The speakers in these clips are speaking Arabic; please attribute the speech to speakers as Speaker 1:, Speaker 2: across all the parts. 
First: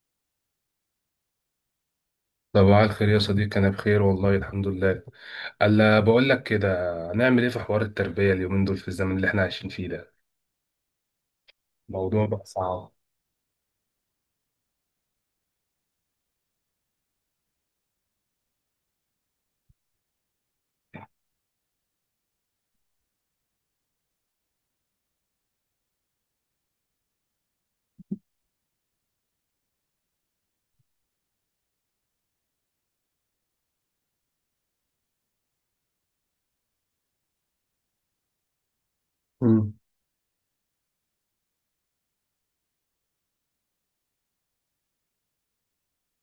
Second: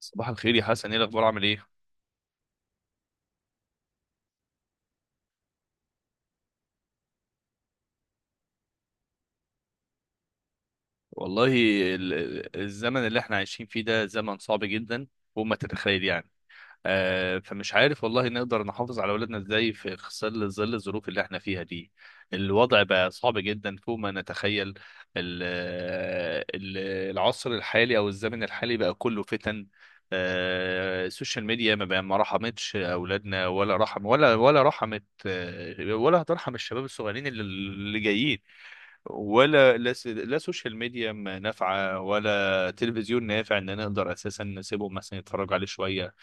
Speaker 1: صباح الخير يا حسن، ايه الاخبار؟ عامل ايه؟
Speaker 2: صباح الخير يا صديقي، أنا بخير والله الحمد لله. ألا بقول لك كده، هنعمل إيه في حوار التربية اليومين دول في الزمن اللي إحنا عايشين فيه ده؟
Speaker 1: والله
Speaker 2: موضوع بقى صعب.
Speaker 1: الزمن اللي احنا عايشين فيه ده زمن صعب جدا. وما تتخيل يعني. فمش عارف والله نقدر نحافظ على اولادنا ازاي في ظل الظروف اللي احنا فيها دي. الوضع بقى صعب جدا فوق ما نتخيل. ال- ال- العصر الحالي او الزمن الحالي بقى كله فتن. السوشيال ميديا ما بقى ما رحمتش اولادنا ولا رحم ولا رحمت، ولا هترحم الشباب الصغيرين اللي جايين.
Speaker 2: امم
Speaker 1: ولا لا، لا سوشيال ميديا ما نافعة ولا تلفزيون نافع ان انا اقدر اساسا نسيبهم مثلا يتفرجوا عليه شوية.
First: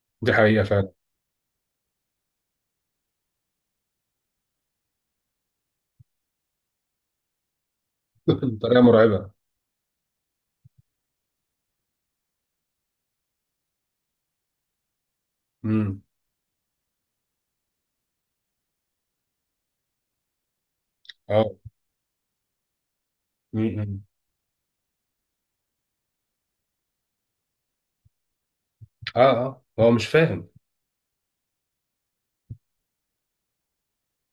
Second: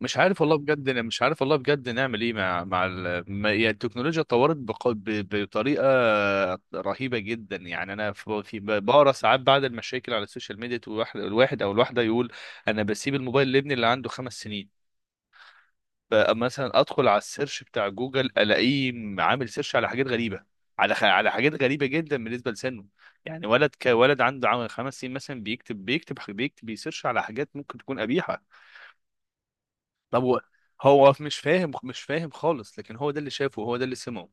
Speaker 1: مش
Speaker 2: دي
Speaker 1: عارف والله
Speaker 2: حقيقة
Speaker 1: بجد.
Speaker 2: فعلا.
Speaker 1: أنا مش عارف والله بجد نعمل ايه مع ال... ما... يعني التكنولوجيا اتطورت بطريقة رهيبة جدا. يعني انا
Speaker 2: بطريقة
Speaker 1: بقرا
Speaker 2: مرعبة.
Speaker 1: ساعات بعد المشاكل على السوشيال ميديا، الواحد او الواحدة يقول: انا بسيب الموبايل لابني اللي عنده 5 سنين.
Speaker 2: امم
Speaker 1: مثلا ادخل على السيرش بتاع جوجل الاقيه عامل سيرش على حاجات غريبه، على
Speaker 2: اه.
Speaker 1: حاجات غريبه جدا بالنسبه لسنه. يعني ولد
Speaker 2: امم
Speaker 1: كولد عنده عام 5 سنين مثلا بيكتب بيسيرش على حاجات ممكن تكون قبيحه.
Speaker 2: اه، اه هو مش
Speaker 1: طب هو
Speaker 2: فاهم.
Speaker 1: مش فاهم خالص، لكن هو ده اللي شافه، هو ده اللي سمعه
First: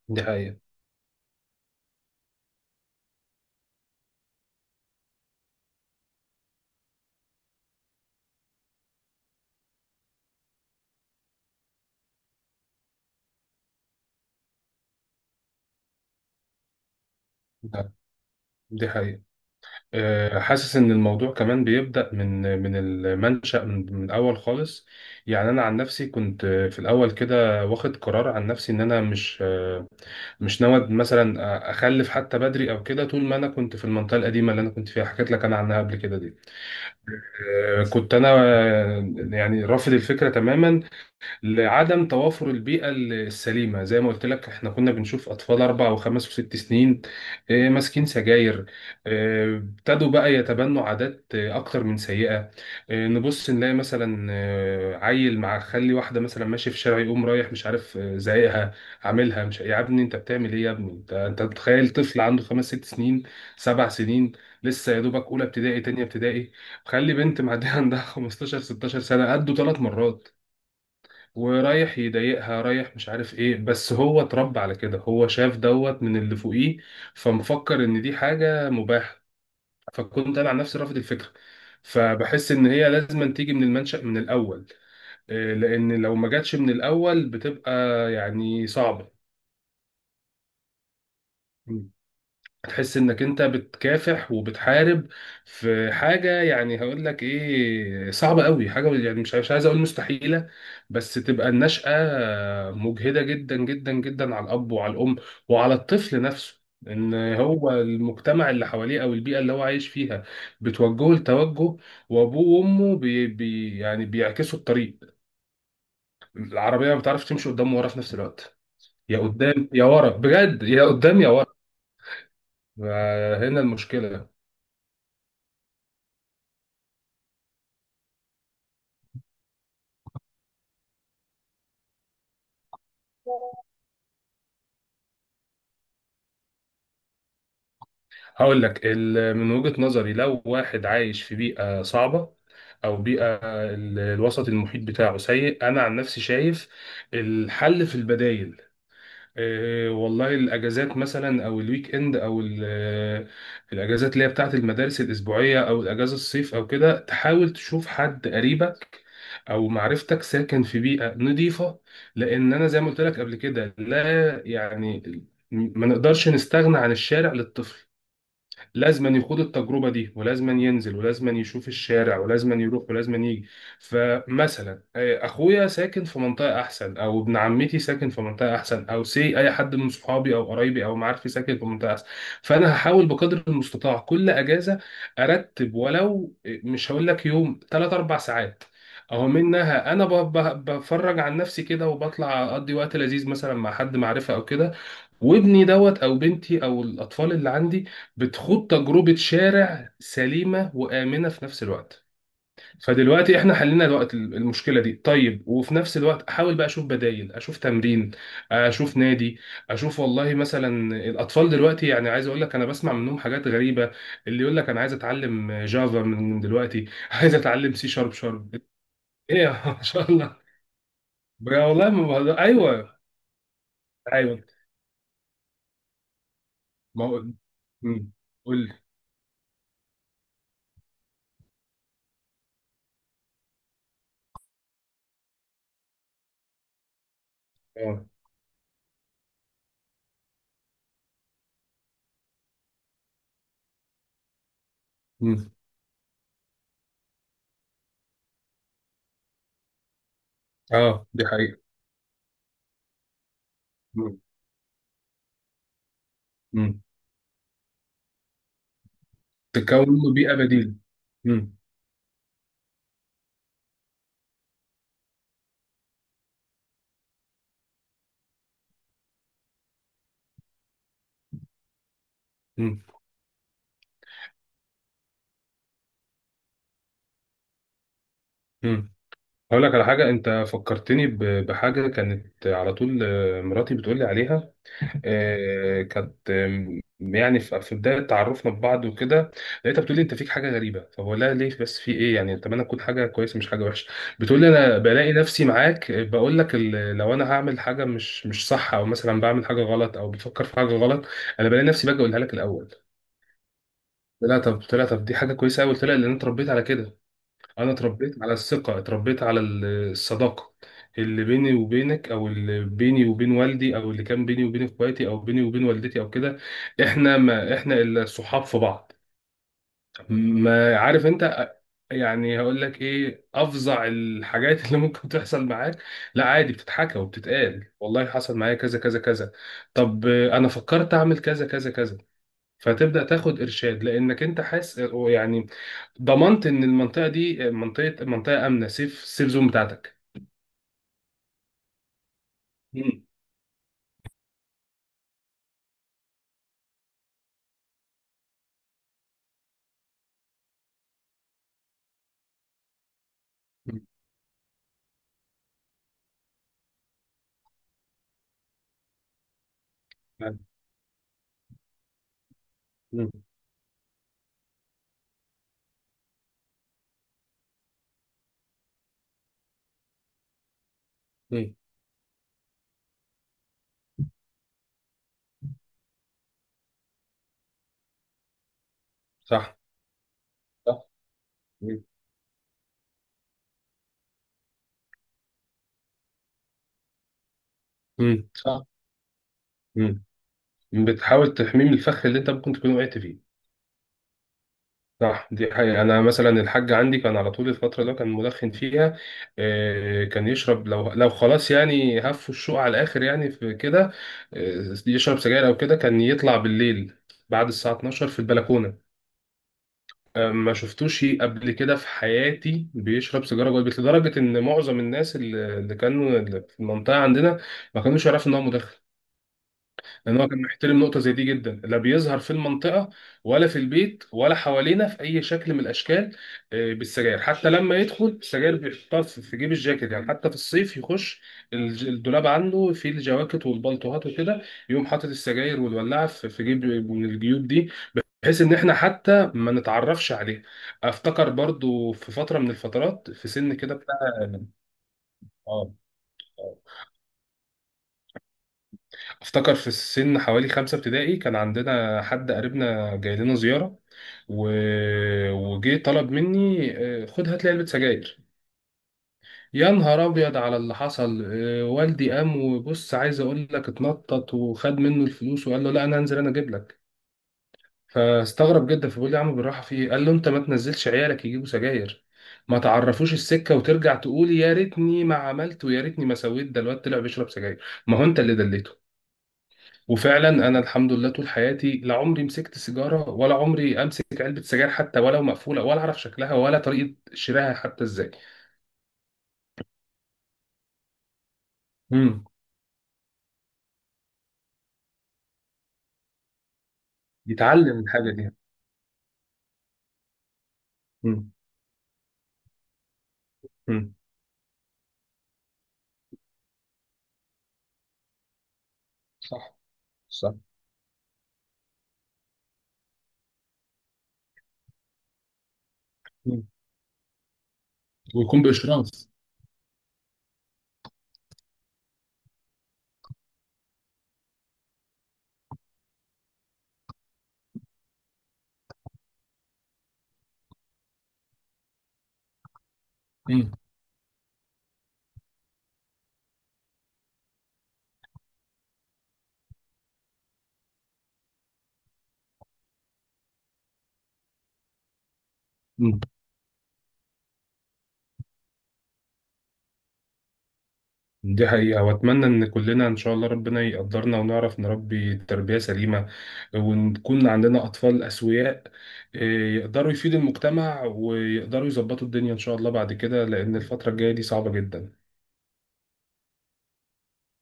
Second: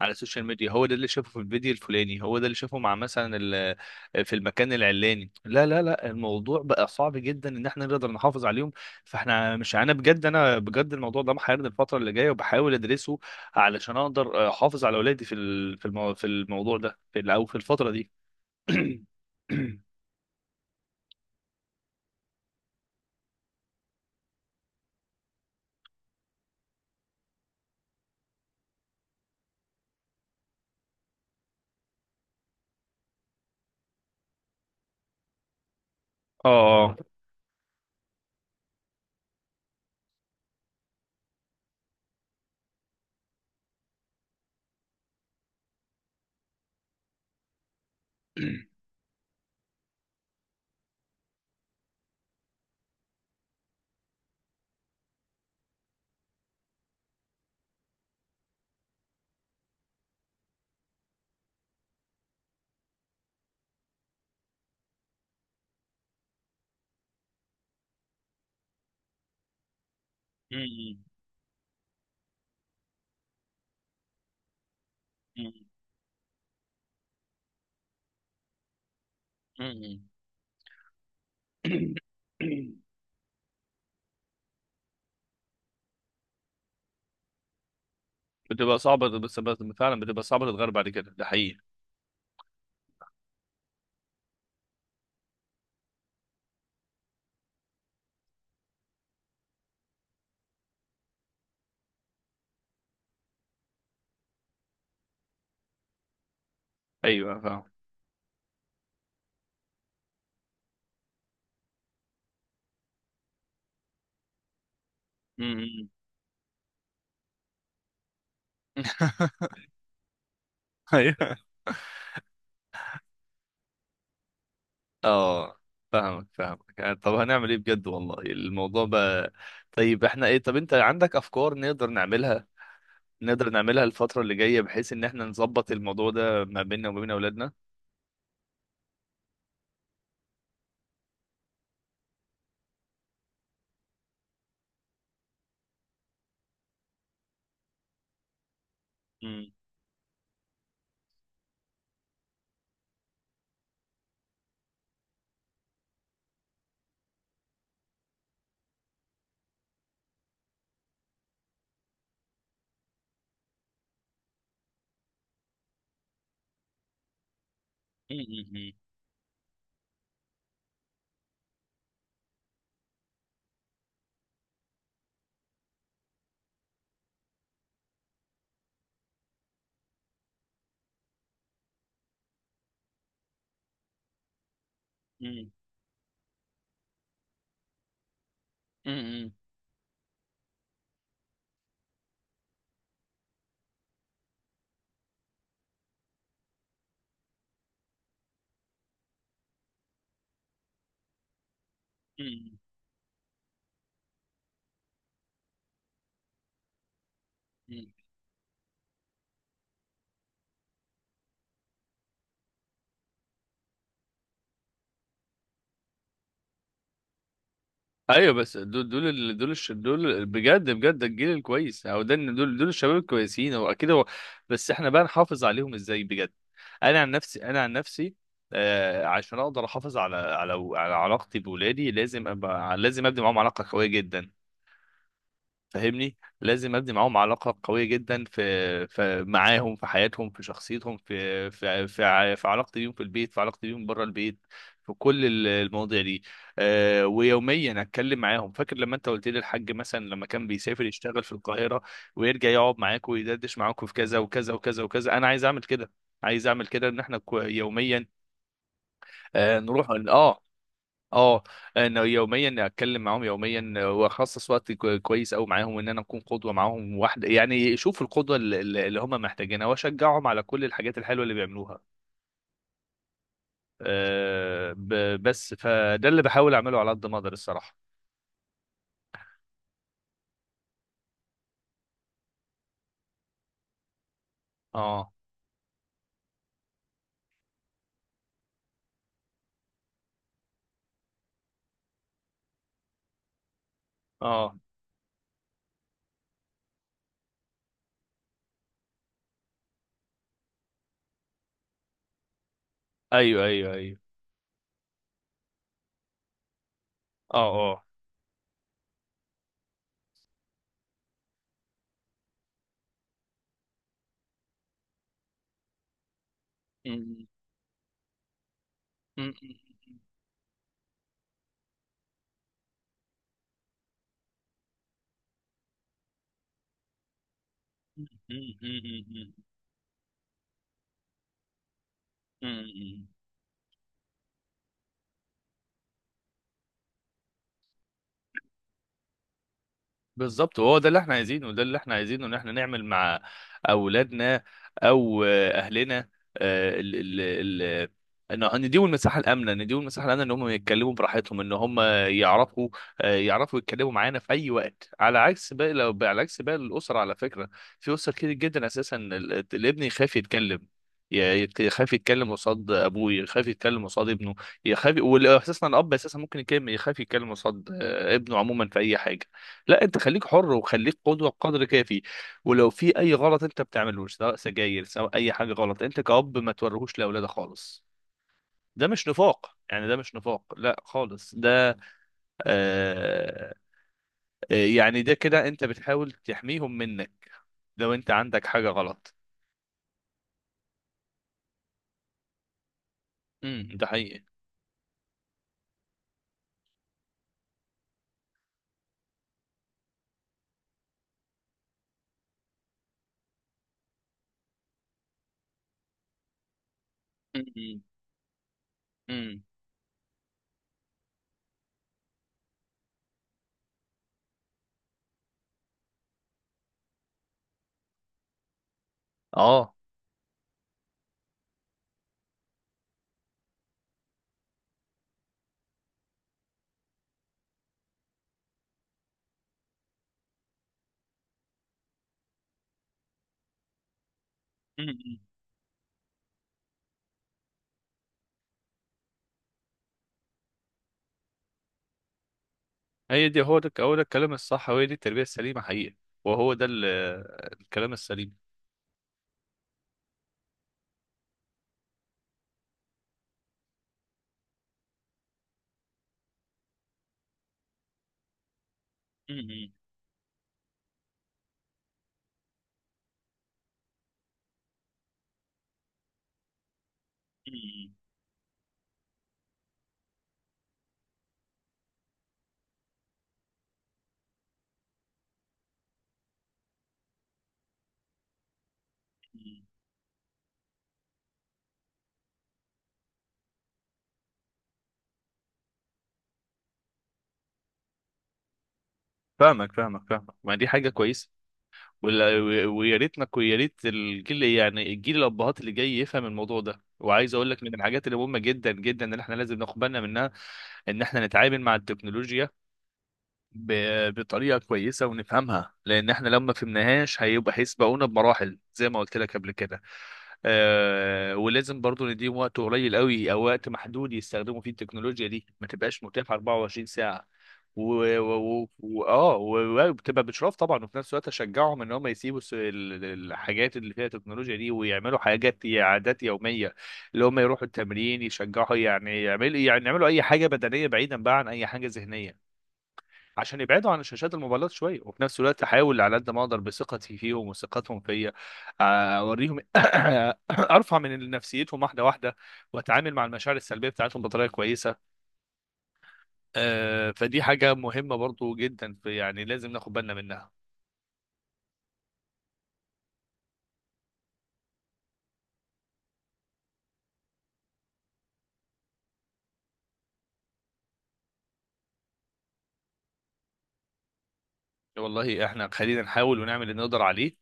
Speaker 1: على
Speaker 2: دي
Speaker 1: السوشيال
Speaker 2: حقيقة.
Speaker 1: ميديا، هو ده اللي شافه في الفيديو الفلاني، هو ده اللي شافه مع مثلا في المكان العلاني. لا لا لا، الموضوع بقى صعب جدا ان احنا نقدر نحافظ عليهم. فاحنا مش انا بجد، الموضوع ده محيرني الفتره اللي جايه، وبحاول ادرسه علشان اقدر احافظ على اولادي في الموضوع ده في ال- او في الفتره
Speaker 2: آه،
Speaker 1: دي.
Speaker 2: دي حقيقة. حاسس إن الموضوع كمان بيبدأ من المنشأ، من الأول خالص. يعني أنا عن نفسي كنت، في الأول كده واخد قرار عن نفسي إن أنا مش ناوي مثلا اخلف حتى بدري او كده، طول ما انا كنت في المنطقه القديمه اللي انا كنت فيها، حكيت لك انا عنها قبل كده دي.
Speaker 1: اه.
Speaker 2: كنت انا، يعني رافض الفكره تماما، لعدم توافر البيئة السليمة. زي ما قلت لك، احنا كنا بنشوف أطفال 4 و5 و6 سنين، ماسكين سجاير. ابتدوا بقى يتبنوا عادات، أكتر من سيئة. نبص نلاقي مثلا، عيل مع خلي واحدة مثلا ماشي في الشارع، يقوم رايح مش عارف، زايقها، عاملها مش، يا ابني أنت بتعمل إيه؟ يا ابني أنت، أنت متخيل طفل عنده 5 6 سنين، 7 سنين، لسه يا دوبك أولى ابتدائي تانية ابتدائي، خلي بنت معدية عندها 15 16 سنة قدوا 3 مرات، ورايح يضايقها، رايح مش عارف ايه. بس هو اتربى على كده، هو شاف دوت من اللي فوقيه، فمفكر ان دي حاجة مباحة. فكنت انا عن نفسي رافض الفكرة. فبحس ان هي لازم تيجي من المنشأ من الاول. إيه، لان لو ما جاتش من الاول بتبقى يعني
Speaker 1: بتبقى صعبة،
Speaker 2: صعبة.
Speaker 1: بس فعلا بتبقى صعبة، تتغير بعد كده، ده حقيقي.
Speaker 2: هتحس انك انت بتكافح وبتحارب في حاجه. يعني هقول لك ايه، صعبه قوي حاجه، يعني مش عايز اقول مستحيله، بس تبقى النشأة مجهده جدا جدا جدا على الاب وعلى الام وعلى الطفل نفسه. ان
Speaker 1: ايوه فاهم.
Speaker 2: هو المجتمع اللي حواليه او البيئه اللي هو عايش فيها بتوجهه لتوجه، وابوه وامه بي بي يعني بيعكسوا الطريق. العربيه ما بتعرفش تمشي قدام ورا في نفس الوقت، يا قدام يا ورا، بجد يا قدام يا
Speaker 1: ايوه.
Speaker 2: ورا. هنا المشكله.
Speaker 1: اه، فاهمك يعني. طب هنعمل ايه بجد؟ والله الموضوع بقى... طيب احنا ايه؟ طب انت عندك افكار نقدر نعملها، نقدر نعملها الفترة اللي جاية بحيث ان احنا نظبط الموضوع ده ما بيننا وما بين اولادنا؟
Speaker 2: هقول لك، من وجهة نظري لو واحد عايش في بيئة صعبة، او بيئة الوسط المحيط بتاعه سيء، انا عن نفسي شايف الحل في البدايل.
Speaker 1: مم.
Speaker 2: إيه والله، الاجازات مثلا او الويك اند او الاجازات اللي هي بتاعت المدارس الاسبوعية، او الاجازة الصيف او كده، تحاول تشوف حد قريبك او معرفتك ساكن في بيئة نظيفة. لان انا زي ما قلت لك قبل كده، لا يعني ما نقدرش نستغنى عن الشارع للطفل.
Speaker 1: مم.
Speaker 2: لازما يخوض التجربة دي، ولازما ينزل، ولازما يشوف الشارع، ولازما يروح ولازما يجي. فمثلا، أخويا ساكن في منطقة أحسن، أو ابن عمتي ساكن في منطقة أحسن، أو سي أي حد من صحابي أو قرايبي أو معارفي ساكن في منطقة أحسن. فأنا هحاول بقدر المستطاع كل أجازة
Speaker 1: مم.
Speaker 2: أرتب، ولو مش هقول لك يوم، 3 4 ساعات. اهو
Speaker 1: مم.
Speaker 2: منها انا بفرج عن نفسي كده، وبطلع اقضي وقت لذيذ مثلا مع حد معرفه او كده، وابني دوت او بنتي او الاطفال اللي عندي بتخوض تجربه شارع سليمه وامنه في نفس الوقت.
Speaker 1: مم.
Speaker 2: فدلوقتي احنا حلينا الوقت المشكله دي، طيب وفي نفس الوقت احاول بقى اشوف بدايل، اشوف
Speaker 1: مم.
Speaker 2: تمرين، اشوف نادي. اشوف والله، مثلا الاطفال دلوقتي يعني عايز اقول لك، انا بسمع منهم حاجات غريبه، اللي يقول لك انا عايز اتعلم جافا من دلوقتي عايز اتعلم سي شارب
Speaker 1: ايوه،
Speaker 2: شارب
Speaker 1: بس دول دول ال-
Speaker 2: ايه
Speaker 1: دول
Speaker 2: يا
Speaker 1: الش-
Speaker 2: ما شاء
Speaker 1: دول
Speaker 2: الله.
Speaker 1: بجد، الجيل
Speaker 2: بقى
Speaker 1: الكويس
Speaker 2: والله
Speaker 1: او
Speaker 2: ما
Speaker 1: ده، إن
Speaker 2: بهزر.
Speaker 1: دول الشباب
Speaker 2: ايوه.
Speaker 1: الكويسين هو اكيد هو.
Speaker 2: ايوه.
Speaker 1: بس احنا بقى نحافظ عليهم ازاي بجد؟ انا
Speaker 2: ما
Speaker 1: عن
Speaker 2: هو،
Speaker 1: نفسي انا عن
Speaker 2: مم،
Speaker 1: نفسي
Speaker 2: قول لي.
Speaker 1: آه عشان اقدر احافظ على علاقتي بولادي، لازم ابقى لازم ابني معاهم علاقه قويه جدا. فاهمني، لازم ابني معاهم علاقه قويه
Speaker 2: اه،
Speaker 1: جدا في معاهم، في حياتهم، في شخصيتهم، في علاقتي بيهم في البيت، في علاقتي بيهم بره البيت، في كل المواضيع دي. أه، ويوميا اتكلم معاهم. فاكر لما انت قلت لي الحاج مثلا لما كان بيسافر
Speaker 2: اه
Speaker 1: يشتغل
Speaker 2: دي
Speaker 1: في
Speaker 2: حقيقة.
Speaker 1: القاهره، ويرجع يقعد معاك ويدردش معاك في كذا
Speaker 2: مم.
Speaker 1: وكذا وكذا وكذا؟ انا عايز اعمل كده، عايز اعمل
Speaker 2: مم.
Speaker 1: كده ان احنا يوميا نروح.
Speaker 2: تتكون منه بيئة
Speaker 1: اه،
Speaker 2: بديلة.
Speaker 1: اه
Speaker 2: مم.
Speaker 1: انه يوميا اتكلم معاهم يوميا، واخصص وقت كويس قوي معاهم، ان انا اكون قدوه معاهم واحده. يعني شوف القدوه اللي هم محتاجينها، واشجعهم على كل الحاجات الحلوه اللي بيعملوها.
Speaker 2: مم.
Speaker 1: أه، بس فده اللي بحاول اعمله على قد ما اقدر الصراحه.
Speaker 2: مم. هقول لك على حاجة، أنت فكرتني بحاجة كانت على طول. مراتي بتقول لي عليها.
Speaker 1: اه،
Speaker 2: كانت، يعني في بداية تعرفنا ببعض وكده، لقيتها بتقول لي، أنت فيك حاجة غريبة. فبقول لها ليه بس، في إيه يعني؟ أتمنى تكون حاجة كويسة مش حاجة وحشة. بتقول لي،
Speaker 1: اه،
Speaker 2: أنا بلاقي نفسي معاك، بقول لك لو أنا هعمل حاجة مش صح، أو مثلا بعمل حاجة غلط أو بفكر في حاجة غلط، أنا بلاقي نفسي باجي أقولها لك الأول.
Speaker 1: ايوه ايوه ايوه،
Speaker 2: لا طب طلع، طب دي حاجه كويسه قوي. طلع لان انا اتربيت على كده، انا
Speaker 1: اه
Speaker 2: اتربيت على الثقه، اتربيت على الصداقه، اللي بيني وبينك، او اللي بيني وبين والدي، او اللي كان بيني وبين اخواتي، او بيني وبين والدتي او كده. احنا ما احنا الا صحاب في بعض. ما عارف انت، يعني هقول لك ايه، افظع الحاجات اللي ممكن تحصل معاك، لا عادي، بتتحكى وبتتقال. والله حصل معايا كذا كذا كذا، طب انا فكرت اعمل كذا كذا كذا.
Speaker 1: اه،
Speaker 2: فتبدأ تاخد إرشاد، لأنك أنت حاسس يعني ضمنت إن المنطقة دي منطقة آمنة، سيف سيف زون بتاعتك.
Speaker 1: بالظبط. وهو ده اللي احنا عايزينه، وده اللي احنا عايزينه ان احنا نعمل
Speaker 2: مم.
Speaker 1: مع اولادنا او اهلنا. آه، ال ال ال ان إن نديهم المساحه الامنه، نديهم المساحه الامنه ان هم يتكلموا براحتهم، ان هم يعرفوا، يعرفوا يتكلموا معانا في اي وقت، على عكس باقي الاسر على فكره. في اسر كتير جدا اساسا الابن يخاف يتكلم، ي- يخاف يتكلم قصاد
Speaker 2: مم.
Speaker 1: ابوه، يخاف يتكلم قصاد ابنه، يخاف. واساسا الاب اساسا ممكن يتكلم، يخاف يتكلم قصاد ابنه عموما في اي حاجه. لا انت خليك حر، وخليك قدوه
Speaker 2: مم.
Speaker 1: بقدر كافي. ولو في اي غلط انت بتعملوش، سواء سجاير سواء اي حاجه غلط، انت كأب ما توريهوش لاولادك خالص. ده مش
Speaker 2: صح.
Speaker 1: نفاق يعني، ده مش نفاق لا
Speaker 2: صح.
Speaker 1: خالص ده.
Speaker 2: مم.
Speaker 1: آه آه، يعني ده كده انت بتحاول تحميهم منك لو انت
Speaker 2: مم.
Speaker 1: عندك
Speaker 2: صح.
Speaker 1: حاجه غلط.
Speaker 2: مم. بتحاول تحميه من الفخ اللي أنت ممكن تكون وقعت فيه.
Speaker 1: امم. ده حقيقي.
Speaker 2: صح دي حقيقة. أنا مثلا الحاج عندي كان على طول، الفترة اللي هو كان مدخن فيها، كان يشرب، لو خلاص يعني، هفوا الشوق على الآخر يعني، في كده يشرب سجاير أو كده، كان يطلع بالليل بعد الساعة
Speaker 1: امم.
Speaker 2: 12 في البلكونة.
Speaker 1: امم.
Speaker 2: ما شفتوش قبل كده في حياتي بيشرب سيجاره جوه البيت، لدرجه ان معظم الناس اللي كانوا اللي في المنطقه عندنا، ما كانوش يعرفوا ان هو مدخن.
Speaker 1: اه.
Speaker 2: لان هو كان محترم نقطه زي دي جدا، لا بيظهر في المنطقه، ولا في البيت، ولا حوالينا في اي شكل من الاشكال. بالسجاير حتى، لما يدخل السجاير بيحطها في جيب الجاكيت، يعني حتى في الصيف يخش الدولاب عنده، فيه الجواكت والبلطوهات وكده، يقوم حاطط
Speaker 1: امم.
Speaker 2: السجاير والولاعه في جيب من الجيوب دي، بحيث ان احنا حتى ما نتعرفش عليه. افتكر برضو في فتره من الفترات
Speaker 1: هي
Speaker 2: في
Speaker 1: دي،
Speaker 2: سن كده
Speaker 1: هو
Speaker 2: بتاع،
Speaker 1: ده الكلام الصح، وهي دي التربيه
Speaker 2: اه،
Speaker 1: السليمه حقيقي. وهو
Speaker 2: آه.
Speaker 1: ده الكلام السليم.
Speaker 2: افتكر في السن حوالي 5 ابتدائي، كان عندنا حد قريبنا جاي لنا زياره، و... وجه طلب مني، خد هات لي علبه سجاير. يا نهار ابيض على اللي حصل، والدي قام وبص، عايز اقول لك اتنطط، وخد منه الفلوس وقال له، لا انا هنزل انا اجيب لك.
Speaker 1: امم.
Speaker 2: فاستغرب جدا، فبيقول لي يا عم بالراحه في ايه؟ قال له، انت ما تنزلش عيالك يجيبوا سجاير، ما تعرفوش السكه، وترجع تقولي يا ريتني ما عملت ويا ريتني ما سويت، ده الواد طلع بيشرب سجاير، ما هو انت اللي دليته. وفعلا انا الحمد لله طول حياتي، لا عمري مسكت سيجاره، ولا عمري امسك علبه سجاير حتى ولو مقفوله، ولا اعرف شكلها ولا طريقه شرائها حتى ازاي.
Speaker 1: فاهمك ما دي حاجة كويسة.
Speaker 2: امم.
Speaker 1: ولا- ويا ريتنا، ويا ريت الجيل يعني الجيل الأبهات اللي جاي يفهم الموضوع ده. وعايز أقول لك من
Speaker 2: يتعلم
Speaker 1: الحاجات
Speaker 2: الحاجه
Speaker 1: اللي
Speaker 2: دي.
Speaker 1: مهمة جدا جدا اللي احنا لازم ناخد بالنا منها، إن احنا
Speaker 2: امم.
Speaker 1: نتعامل مع التكنولوجيا
Speaker 2: امم.
Speaker 1: بطريقه كويسه ونفهمها، لان احنا لو ما فهمناهاش هيبقى هيسبقونا بمراحل زي ما قلت لك قبل
Speaker 2: صح.
Speaker 1: كده.
Speaker 2: صح.
Speaker 1: آه، ولازم برضو نديهم وقت قليل قوي او وقت محدود يستخدموا فيه التكنولوجيا دي، ما تبقاش متاحه
Speaker 2: مم.
Speaker 1: 24 ساعه و
Speaker 2: ويكون باشراف.
Speaker 1: وبتبقى باشراف طبعا، وفي نفس الوقت اشجعهم ان هم يسيبوا الحاجات اللي فيها تكنولوجيا دي، ويعملوا حاجات عادات يوميه، اللي هم يروحوا التمرين، يشجعوا يعني يعملوا اي حاجه بدنيه بعيدا بقى عن اي حاجه ذهنيه، عشان يبعدوا عن شاشات الموبايلات شويه. وفي نفس الوقت احاول على قد ما اقدر بثقتي فيهم وثقتهم فيا، اوريهم ارفع من نفسيتهم واحده واحده، واتعامل مع المشاعر السلبيه بتاعتهم بطريقه كويسه.
Speaker 2: امم
Speaker 1: فدي حاجه مهمه برضو جدا، في يعني لازم ناخد بالنا منها.
Speaker 2: دي حقيقة. وأتمنى إن كلنا إن شاء الله ربنا يقدرنا ونعرف نربي تربية سليمة، ونكون عندنا أطفال أسوياء، إيه، يقدروا يفيدوا المجتمع ويقدروا يظبطوا الدنيا إن شاء الله بعد كده، لأن الفترة الجاية دي صعبة جدا.
Speaker 1: والله احنا خلينا نحاول ونعمل اللي نقدر عليه،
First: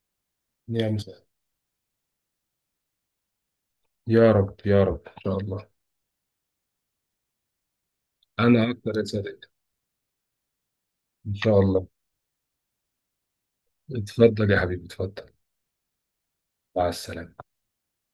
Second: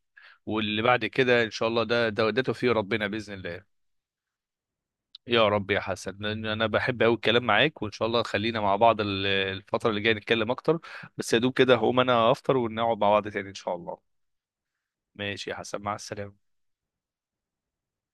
Speaker 1: واللي
Speaker 2: يا
Speaker 1: بعد
Speaker 2: مساء.
Speaker 1: كده ان شاء الله ده توفيق ربنا باذن الله.
Speaker 2: يا رب يا رب إن شاء
Speaker 1: يا
Speaker 2: الله.
Speaker 1: رب يا حسن، لان انا بحب قوي الكلام معاك. وان شاء الله خلينا
Speaker 2: أنا
Speaker 1: مع
Speaker 2: أكتر
Speaker 1: بعض
Speaker 2: يا صديقي.
Speaker 1: الفتره اللي جايه نتكلم اكتر. بس
Speaker 2: إن
Speaker 1: يا دوب
Speaker 2: شاء
Speaker 1: كده
Speaker 2: الله.
Speaker 1: هقوم انا افطر ونقعد مع بعض تاني ان شاء الله.
Speaker 2: اتفضل يا حبيبي اتفضل.
Speaker 1: ماشي يا حسن، مع السلامه.
Speaker 2: مع السلامة.